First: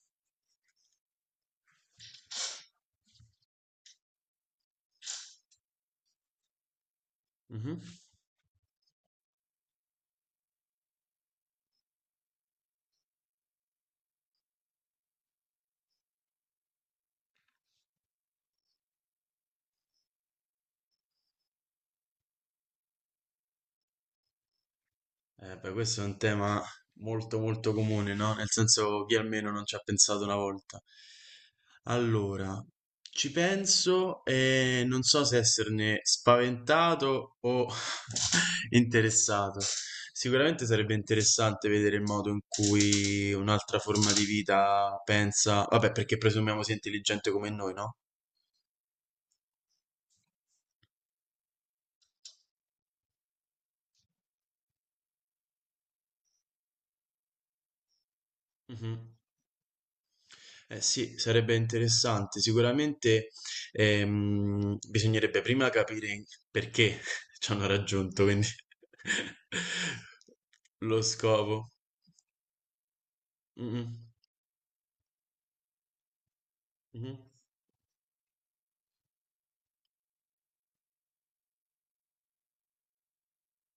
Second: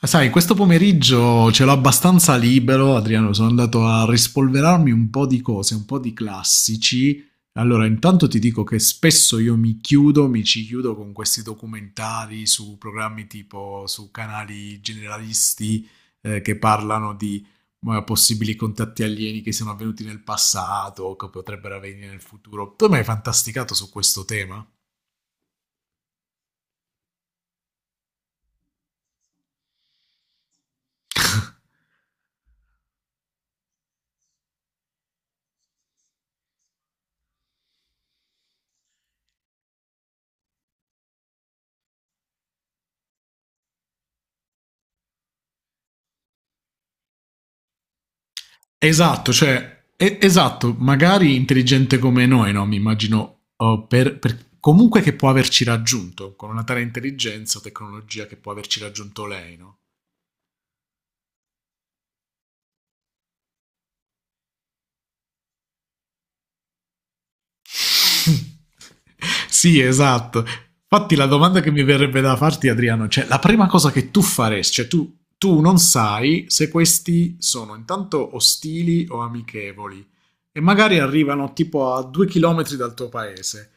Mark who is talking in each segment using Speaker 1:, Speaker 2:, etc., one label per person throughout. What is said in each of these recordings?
Speaker 1: Ah, sai, questo pomeriggio ce l'ho abbastanza libero, Adriano, sono andato a rispolverarmi un po' di cose, un po' di classici.
Speaker 2: Mhm.
Speaker 1: Allora, intanto ti dico che spesso io mi ci chiudo con questi documentari su programmi tipo su canali generalisti che parlano di possibili contatti alieni che siano avvenuti nel passato o che potrebbero avvenire nel futuro. Tu mi hai fantasticato su questo tema?
Speaker 2: Beh, questo è un tema molto molto comune, no? Nel senso chi almeno non ci ha pensato una volta. Allora, ci penso e non so se esserne spaventato o interessato. Sicuramente sarebbe interessante vedere il modo in cui un'altra forma di vita pensa, vabbè, perché presumiamo sia intelligente come noi, no?
Speaker 1: Esatto, cioè, esatto, magari intelligente come noi, no? Mi immagino, oh, comunque che può averci raggiunto, con una tale intelligenza o tecnologia che può averci
Speaker 2: Mhm.
Speaker 1: raggiunto lei, no?
Speaker 2: Eh sì, sarebbe interessante. Sicuramente bisognerebbe prima capire perché ci hanno raggiunto, quindi
Speaker 1: Sì, esatto.
Speaker 2: lo
Speaker 1: Infatti la domanda
Speaker 2: scopo.
Speaker 1: che mi verrebbe da farti, Adriano, cioè la prima cosa
Speaker 2: Mm,
Speaker 1: che tu faresti, cioè tu non sai se
Speaker 2: mhm.
Speaker 1: questi sono intanto ostili o amichevoli e magari arrivano tipo a 2 km dal tuo paese.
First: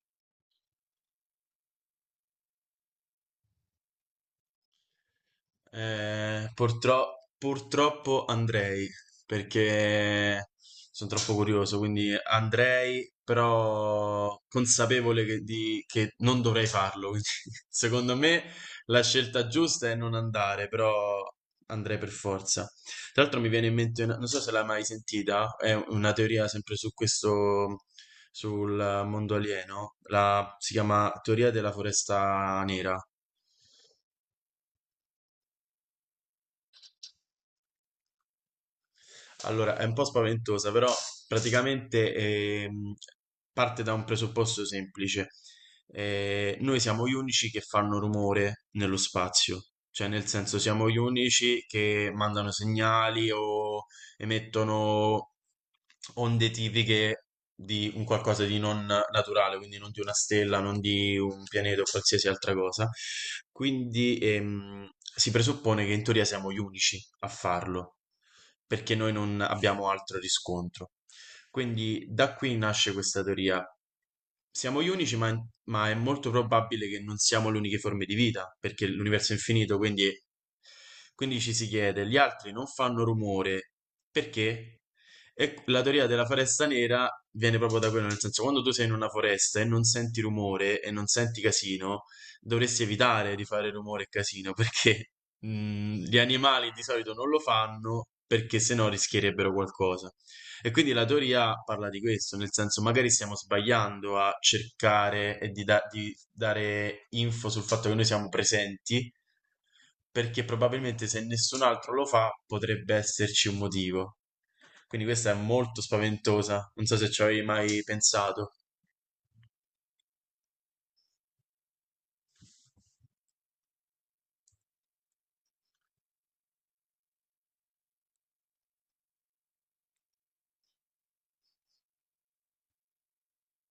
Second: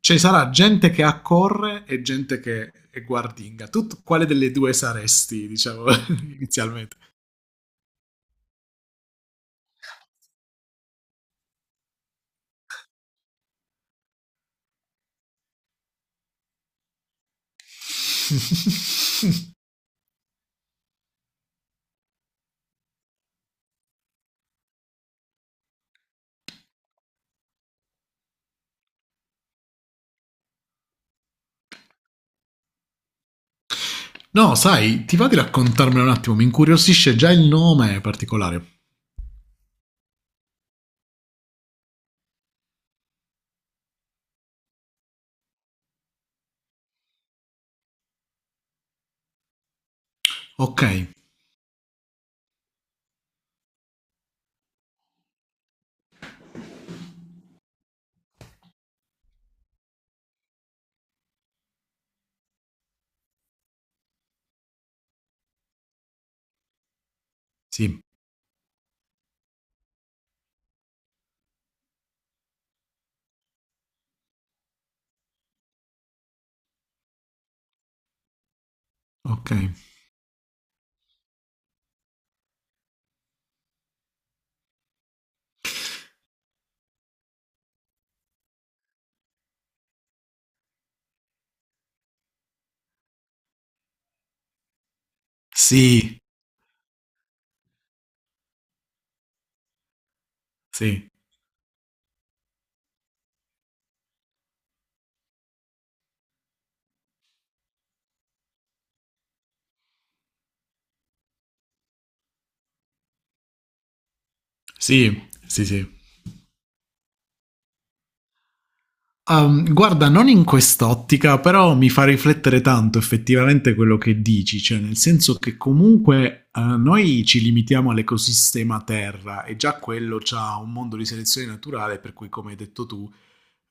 Speaker 1: Ci sarà gente che accorre e gente che è guardinga. Tu quale delle due saresti, diciamo, inizialmente?
Speaker 2: Purtroppo andrei, perché sono troppo curioso, quindi andrei, però consapevole che, che non dovrei farlo. Quindi, secondo me la scelta giusta è non andare, però andrei per forza. Tra l'altro mi viene in mente, non so se l'hai mai sentita, è una teoria sempre su questo, sul mondo alieno, la, si chiama teoria della foresta nera.
Speaker 1: No, sai, ti va di raccontarmelo un attimo, mi incuriosisce già il nome particolare.
Speaker 2: Allora, è un po' spaventosa, però praticamente parte da un presupposto semplice. Noi siamo gli unici che fanno rumore nello spazio, cioè nel senso
Speaker 1: Ok,
Speaker 2: siamo gli unici che mandano segnali o emettono onde tipiche di un qualcosa di non naturale, quindi non di una stella, non di un pianeta o qualsiasi altra cosa. Quindi si presuppone che in teoria siamo gli unici a farlo,
Speaker 1: sì,
Speaker 2: perché noi non abbiamo altro riscontro. Quindi da qui nasce questa teoria. Siamo gli unici, ma è molto probabile che non siamo le uniche forme di vita, perché l'universo è
Speaker 1: ok.
Speaker 2: infinito, quindi ci si chiede, gli altri non fanno rumore, perché? E la teoria della foresta nera viene proprio da quello, nel senso, quando tu sei in una foresta e non senti rumore e non senti casino, dovresti evitare di fare rumore e casino, perché gli
Speaker 1: Sì,
Speaker 2: animali di solito non lo fanno, perché sennò rischierebbero qualcosa. E quindi la
Speaker 1: sì,
Speaker 2: teoria parla di questo, nel senso magari stiamo sbagliando a cercare e di dare info sul fatto che noi siamo presenti, perché probabilmente se nessun altro lo fa potrebbe esserci un motivo. Quindi
Speaker 1: sì,
Speaker 2: questa è
Speaker 1: sì,
Speaker 2: molto
Speaker 1: sì.
Speaker 2: spaventosa, non so se ci avevi mai pensato.
Speaker 1: Guarda, non in quest'ottica, però mi fa riflettere tanto effettivamente quello che dici, cioè nel senso che comunque noi ci limitiamo all'ecosistema Terra e già quello ha un mondo di selezione naturale, per cui come hai detto tu,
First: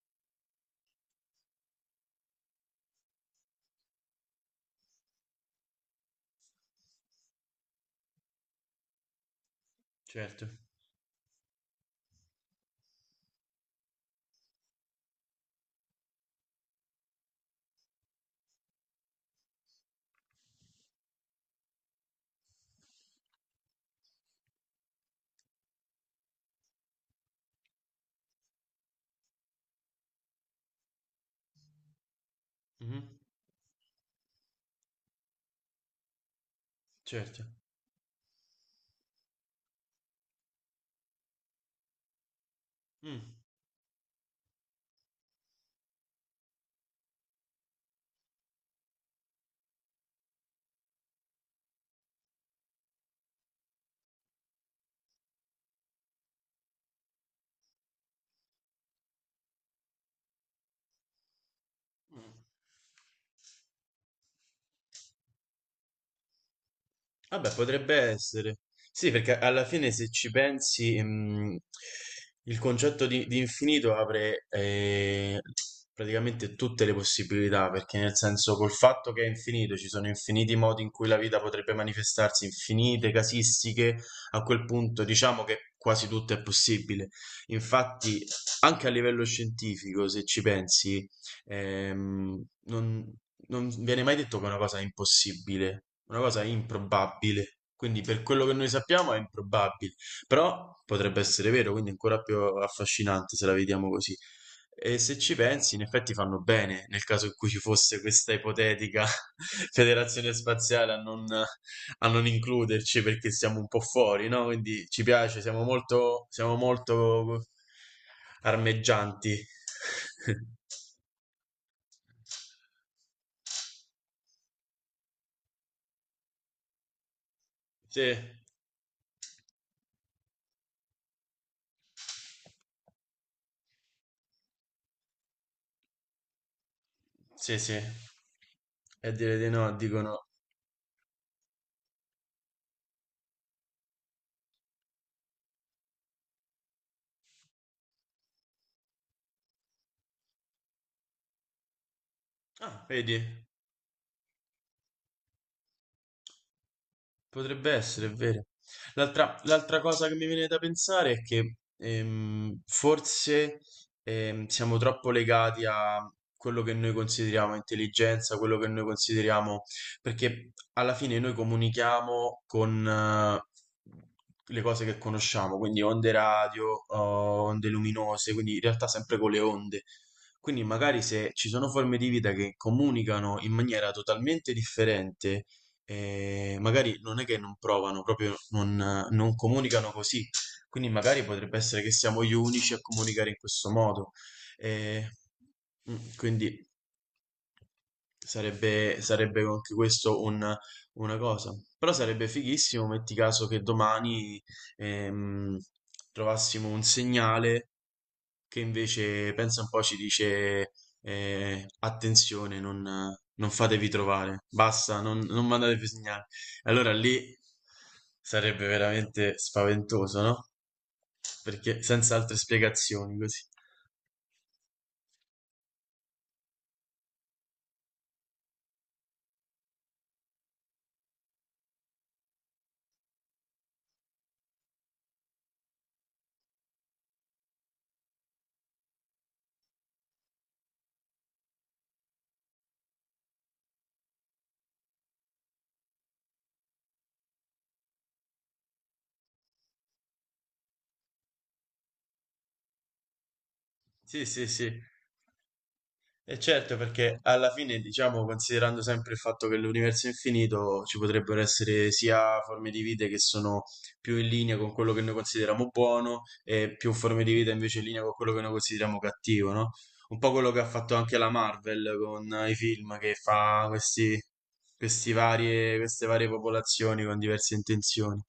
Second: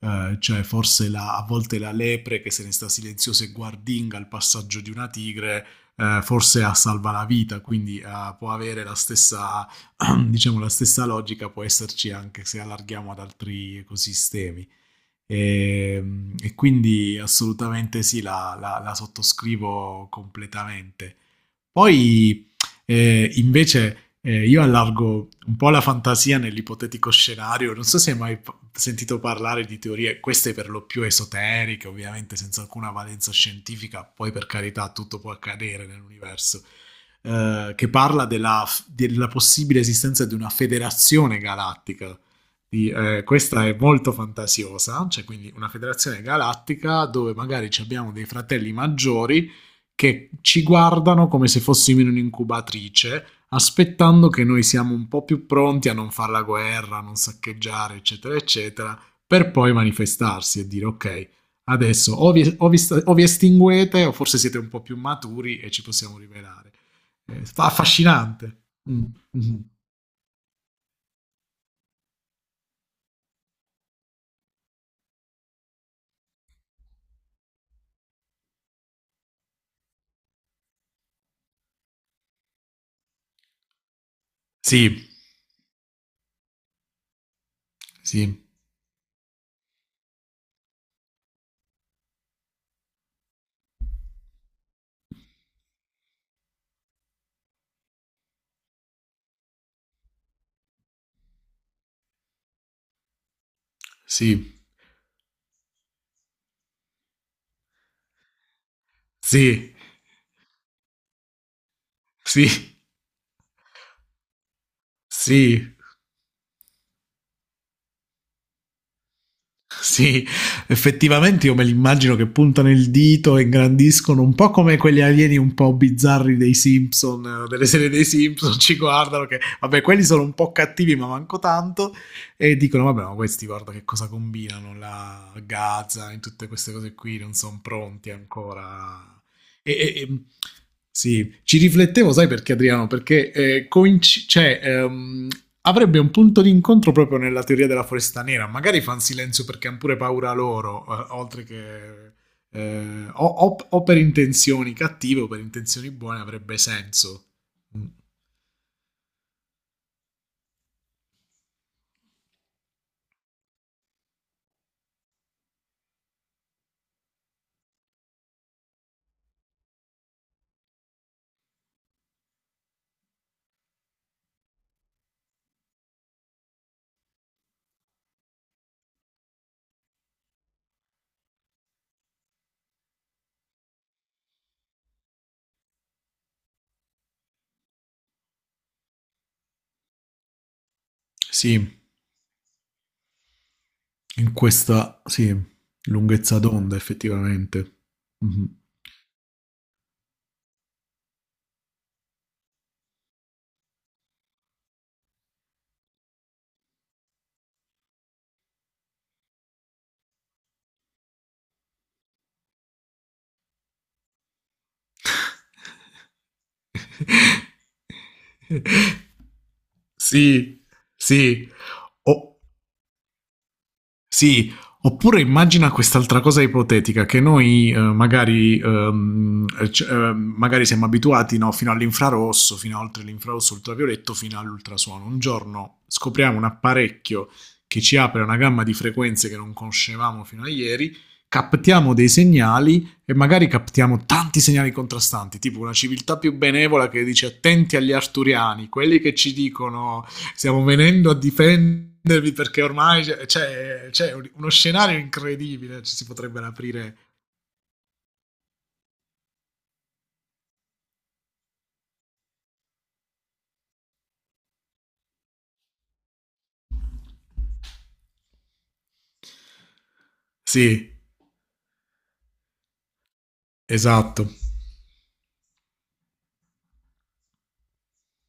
Speaker 1: cioè forse a volte la lepre che se ne sta silenziosa e guardinga al passaggio di una tigre, forse a salva la vita, quindi può avere la stessa,
Speaker 2: Certo,
Speaker 1: diciamo, la stessa logica, può esserci anche se allarghiamo ad altri ecosistemi. E, e quindi assolutamente sì, la sottoscrivo completamente. Poi invece io allargo un po' la fantasia nell'ipotetico scenario. Non so se hai mai sentito parlare di teorie, queste per lo più esoteriche, ovviamente senza alcuna
Speaker 2: mhm,
Speaker 1: valenza scientifica, poi per carità tutto può accadere nell'universo,
Speaker 2: certo.
Speaker 1: che parla della possibile esistenza di una federazione galattica.
Speaker 2: Mm.
Speaker 1: Questa è molto fantasiosa, cioè quindi una federazione galattica dove magari ci abbiamo dei fratelli maggiori che ci guardano come se fossimo in un'incubatrice, aspettando che noi siamo un po' più pronti a non fare la guerra, a non saccheggiare, eccetera, eccetera, per poi manifestarsi e dire ok, adesso
Speaker 2: Mm.
Speaker 1: o vi estinguete o forse siete un po' più maturi e ci possiamo rivelare.
Speaker 2: Vabbè, potrebbe essere.
Speaker 1: Affascinante. Mm,
Speaker 2: Sì, perché
Speaker 1: mm.
Speaker 2: alla fine se ci pensi, il concetto di infinito apre praticamente tutte le possibilità, perché nel senso col fatto che è infinito, ci sono infiniti modi in cui la vita potrebbe manifestarsi, infinite casistiche, a quel punto
Speaker 1: Sì,
Speaker 2: diciamo che quasi tutto è possibile. Infatti,
Speaker 1: sì,
Speaker 2: anche a livello scientifico, se ci pensi, ehm, non non viene mai detto che è una cosa è impossibile. Una cosa improbabile. Quindi per quello che noi sappiamo è improbabile, però potrebbe essere vero, quindi è ancora più affascinante se la vediamo così.
Speaker 1: sì,
Speaker 2: E se ci pensi, in effetti fanno bene nel caso in cui ci fosse questa ipotetica
Speaker 1: sì.
Speaker 2: federazione spaziale a non
Speaker 1: Sì,
Speaker 2: includerci perché siamo un po' fuori, no? Quindi ci piace,
Speaker 1: sì,
Speaker 2: siamo molto armeggianti.
Speaker 1: sì, effettivamente io me li immagino che puntano il dito e ingrandiscono un po' come quegli alieni un po' bizzarri dei Simpson, delle serie dei
Speaker 2: Sì,
Speaker 1: Simpson, ci guardano che vabbè quelli sono un po' cattivi ma manco tanto e dicono vabbè ma questi guarda che cosa combinano, la Gaza e tutte queste cose qui non
Speaker 2: sì,
Speaker 1: sono
Speaker 2: sì.
Speaker 1: pronti
Speaker 2: E a
Speaker 1: ancora.
Speaker 2: dire di
Speaker 1: E,
Speaker 2: no,
Speaker 1: e- e-
Speaker 2: dicono.
Speaker 1: sì, ci riflettevo, sai perché Adriano? Perché cioè, avrebbe un punto di incontro proprio nella teoria della foresta nera. Magari fanno silenzio perché hanno pure paura loro, oltre che...
Speaker 2: Ah, vedi,
Speaker 1: o per intenzioni cattive o per intenzioni buone avrebbe senso.
Speaker 2: potrebbe
Speaker 1: Mm.
Speaker 2: essere, è vero. L'altra cosa che mi viene da pensare è che forse siamo troppo legati a quello che noi consideriamo intelligenza, quello che noi consideriamo, perché alla fine noi comunichiamo con le cose che conosciamo, quindi onde radio, oh, onde luminose, quindi in realtà sempre con le onde. Quindi magari se ci sono forme di vita che comunicano in maniera totalmente differente, e magari non è che non provano, proprio non, non comunicano così. Quindi magari potrebbe
Speaker 1: Sì,
Speaker 2: essere che siamo gli unici a comunicare in questo modo.
Speaker 1: in questa
Speaker 2: E,
Speaker 1: sì, lunghezza
Speaker 2: quindi
Speaker 1: d'onda effettivamente. Mhm.
Speaker 2: sarebbe anche questo una cosa. Però sarebbe fighissimo, metti caso che domani ehm, trovassimo un segnale che invece pensa un po' ci dice eh, attenzione, non fatevi trovare, basta, non mandatevi segnali. Allora lì sarebbe veramente spaventoso, no?
Speaker 1: Sì, sì.
Speaker 2: Perché senza altre
Speaker 1: O-
Speaker 2: spiegazioni così.
Speaker 1: sì, oppure immagina quest'altra cosa ipotetica che noi magari siamo abituati no, fino all'infrarosso, fino a oltre l'infrarosso ultravioletto, fino all'ultrasuono. Un giorno scopriamo un apparecchio che ci apre una gamma di frequenze che non conoscevamo fino a ieri, captiamo dei segnali e magari captiamo tanti segnali contrastanti, tipo una civiltà più benevola che dice attenti agli arturiani, quelli che ci dicono stiamo venendo a difendervi perché ormai c'è
Speaker 2: Sì, sì,
Speaker 1: uno
Speaker 2: sì.
Speaker 1: scenario incredibile, ci si
Speaker 2: E
Speaker 1: potrebbero
Speaker 2: certo,
Speaker 1: aprire.
Speaker 2: perché alla fine, diciamo, considerando sempre il fatto che l'universo è infinito, ci potrebbero essere sia forme di vita che sono più in linea con quello che noi consideriamo buono e più forme di vita invece in linea con quello che noi consideriamo cattivo, no? Un po' quello che ha
Speaker 1: Sì,
Speaker 2: fatto anche la Marvel con i film che fa questi,
Speaker 1: esatto,
Speaker 2: queste varie popolazioni con diverse intenzioni.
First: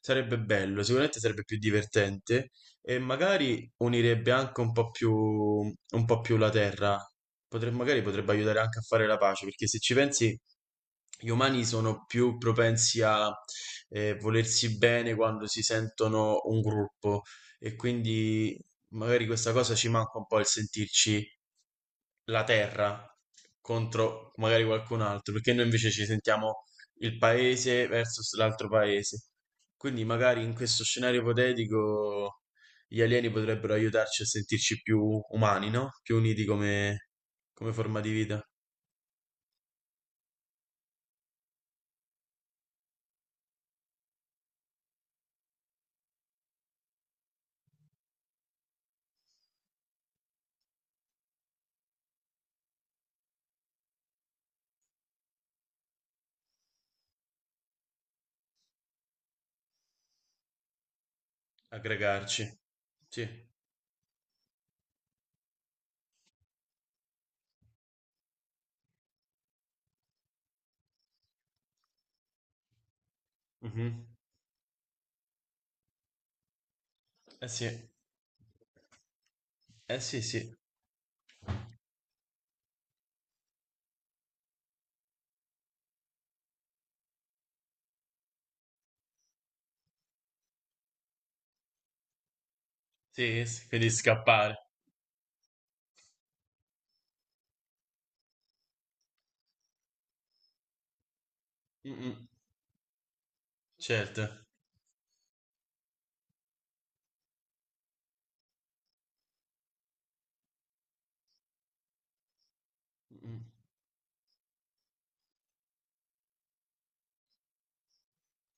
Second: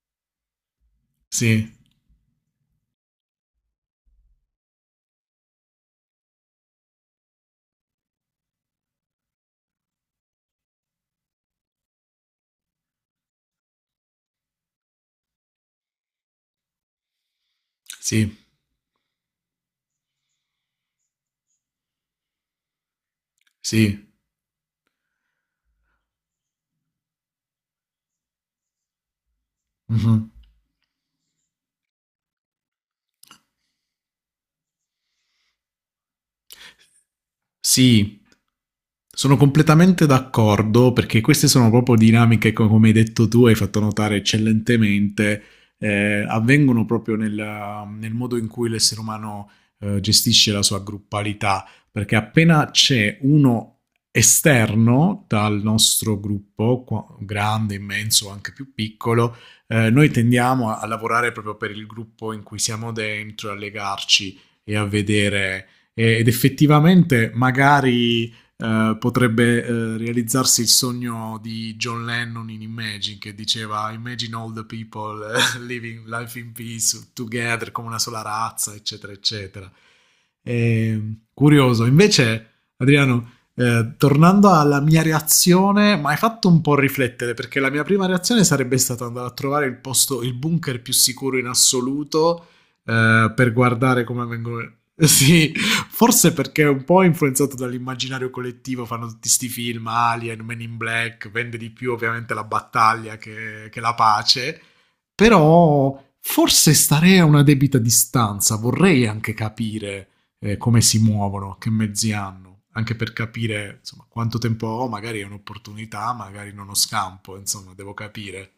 Speaker 2: Sarebbe bello, sicuramente sarebbe più
Speaker 1: sì,
Speaker 2: divertente. E magari unirebbe anche un po' più la terra. Magari potrebbe aiutare anche a fare la pace, perché se ci pensi, gli umani sono più propensi a volersi bene quando si sentono un gruppo e
Speaker 1: sì,
Speaker 2: quindi magari questa cosa ci manca un po' il sentirci la terra
Speaker 1: sì.
Speaker 2: contro magari qualcun altro, perché noi invece ci sentiamo il paese versus l'altro paese. Quindi
Speaker 1: Mm-hmm.
Speaker 2: magari in questo scenario ipotetico gli alieni potrebbero aiutarci a sentirci più umani, no? Più uniti come forma di
Speaker 1: Sì,
Speaker 2: vita,
Speaker 1: sono completamente d'accordo perché queste sono proprio dinamiche, come hai detto tu, hai fatto notare eccellentemente, avvengono proprio nel modo in cui l'essere umano gestisce la sua gruppalità, perché appena c'è uno esterno dal nostro gruppo, grande, immenso o anche più piccolo, noi tendiamo a lavorare proprio per il gruppo in
Speaker 2: aggregarci.
Speaker 1: cui siamo
Speaker 2: Sì.
Speaker 1: dentro, a legarci e a vedere ed effettivamente magari potrebbe realizzarsi il sogno di John Lennon in Imagine che diceva
Speaker 2: Mhm.
Speaker 1: Imagine all the people living life in peace
Speaker 2: Eh sì.
Speaker 1: together come una sola razza eccetera eccetera
Speaker 2: Eh sì, sì.
Speaker 1: e, curioso invece Adriano tornando alla mia reazione, mi hai fatto un po' riflettere perché la mia prima reazione sarebbe stata andare a trovare il posto, il bunker più sicuro in assoluto
Speaker 2: Sì,
Speaker 1: per
Speaker 2: sì, quindi
Speaker 1: guardare come
Speaker 2: scappare.
Speaker 1: vengono. Sì, forse perché è un po' influenzato dall'immaginario collettivo, fanno tutti questi film, Alien, Men in Black, vende di
Speaker 2: Mm,
Speaker 1: più
Speaker 2: mm.
Speaker 1: ovviamente la battaglia che la
Speaker 2: Certo.
Speaker 1: pace, però forse starei a una debita distanza, vorrei anche capire come si muovono, che mezzi hanno, anche per
Speaker 2: Mm, mm.
Speaker 1: capire insomma, quanto tempo ho, magari è un'opportunità, magari non ho scampo, insomma, devo capire.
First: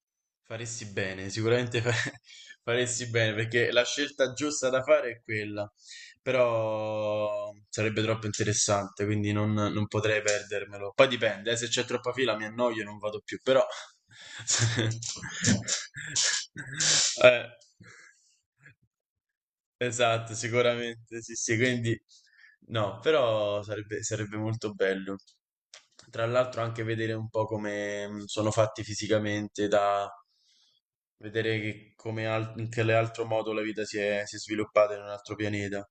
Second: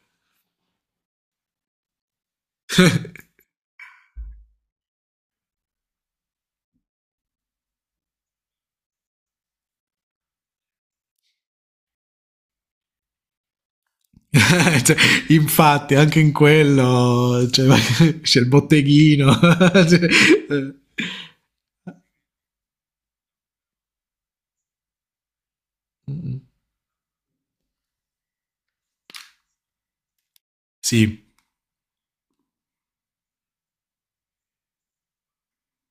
Speaker 2: Faresti bene, sicuramente faresti bene perché la scelta giusta da fare è quella, però sarebbe troppo interessante, quindi non potrei perdermelo. Poi dipende, se c'è troppa fila mi annoio e non vado più, però...
Speaker 1: Cioè, infatti, anche in
Speaker 2: Eh.
Speaker 1: quello cioè, c'è il botteghino. Cioè,
Speaker 2: Esatto,
Speaker 1: eh,
Speaker 2: sicuramente, sì, sì, quindi no, però sarebbe molto bello. Tra l'altro anche vedere un po' come sono fatti fisicamente, da
Speaker 1: sì,
Speaker 2: vedere che in che altro modo la vita si è sviluppata in un altro pianeta.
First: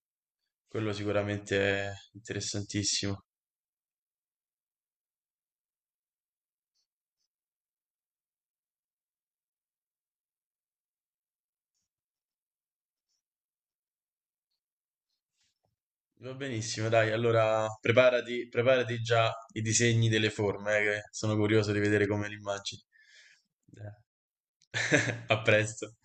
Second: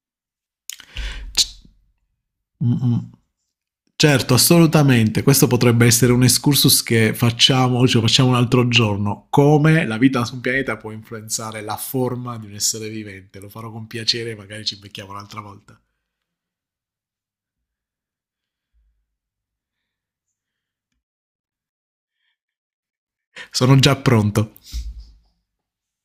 Speaker 2: Quello sicuramente
Speaker 1: C-
Speaker 2: è
Speaker 1: mm, mm.
Speaker 2: interessantissimo.
Speaker 1: Certo, assolutamente. Questo potrebbe essere un excursus che facciamo, ce lo facciamo un altro giorno. Come la vita su un pianeta può influenzare la forma di un essere vivente. Lo farò con piacere, magari ci becchiamo un'altra volta.
Speaker 2: Va benissimo, dai, allora preparati già i disegni delle forme, che sono curioso di vedere come le immagini.
Speaker 1: Sono
Speaker 2: Dai.
Speaker 1: già pronto.
Speaker 2: A presto.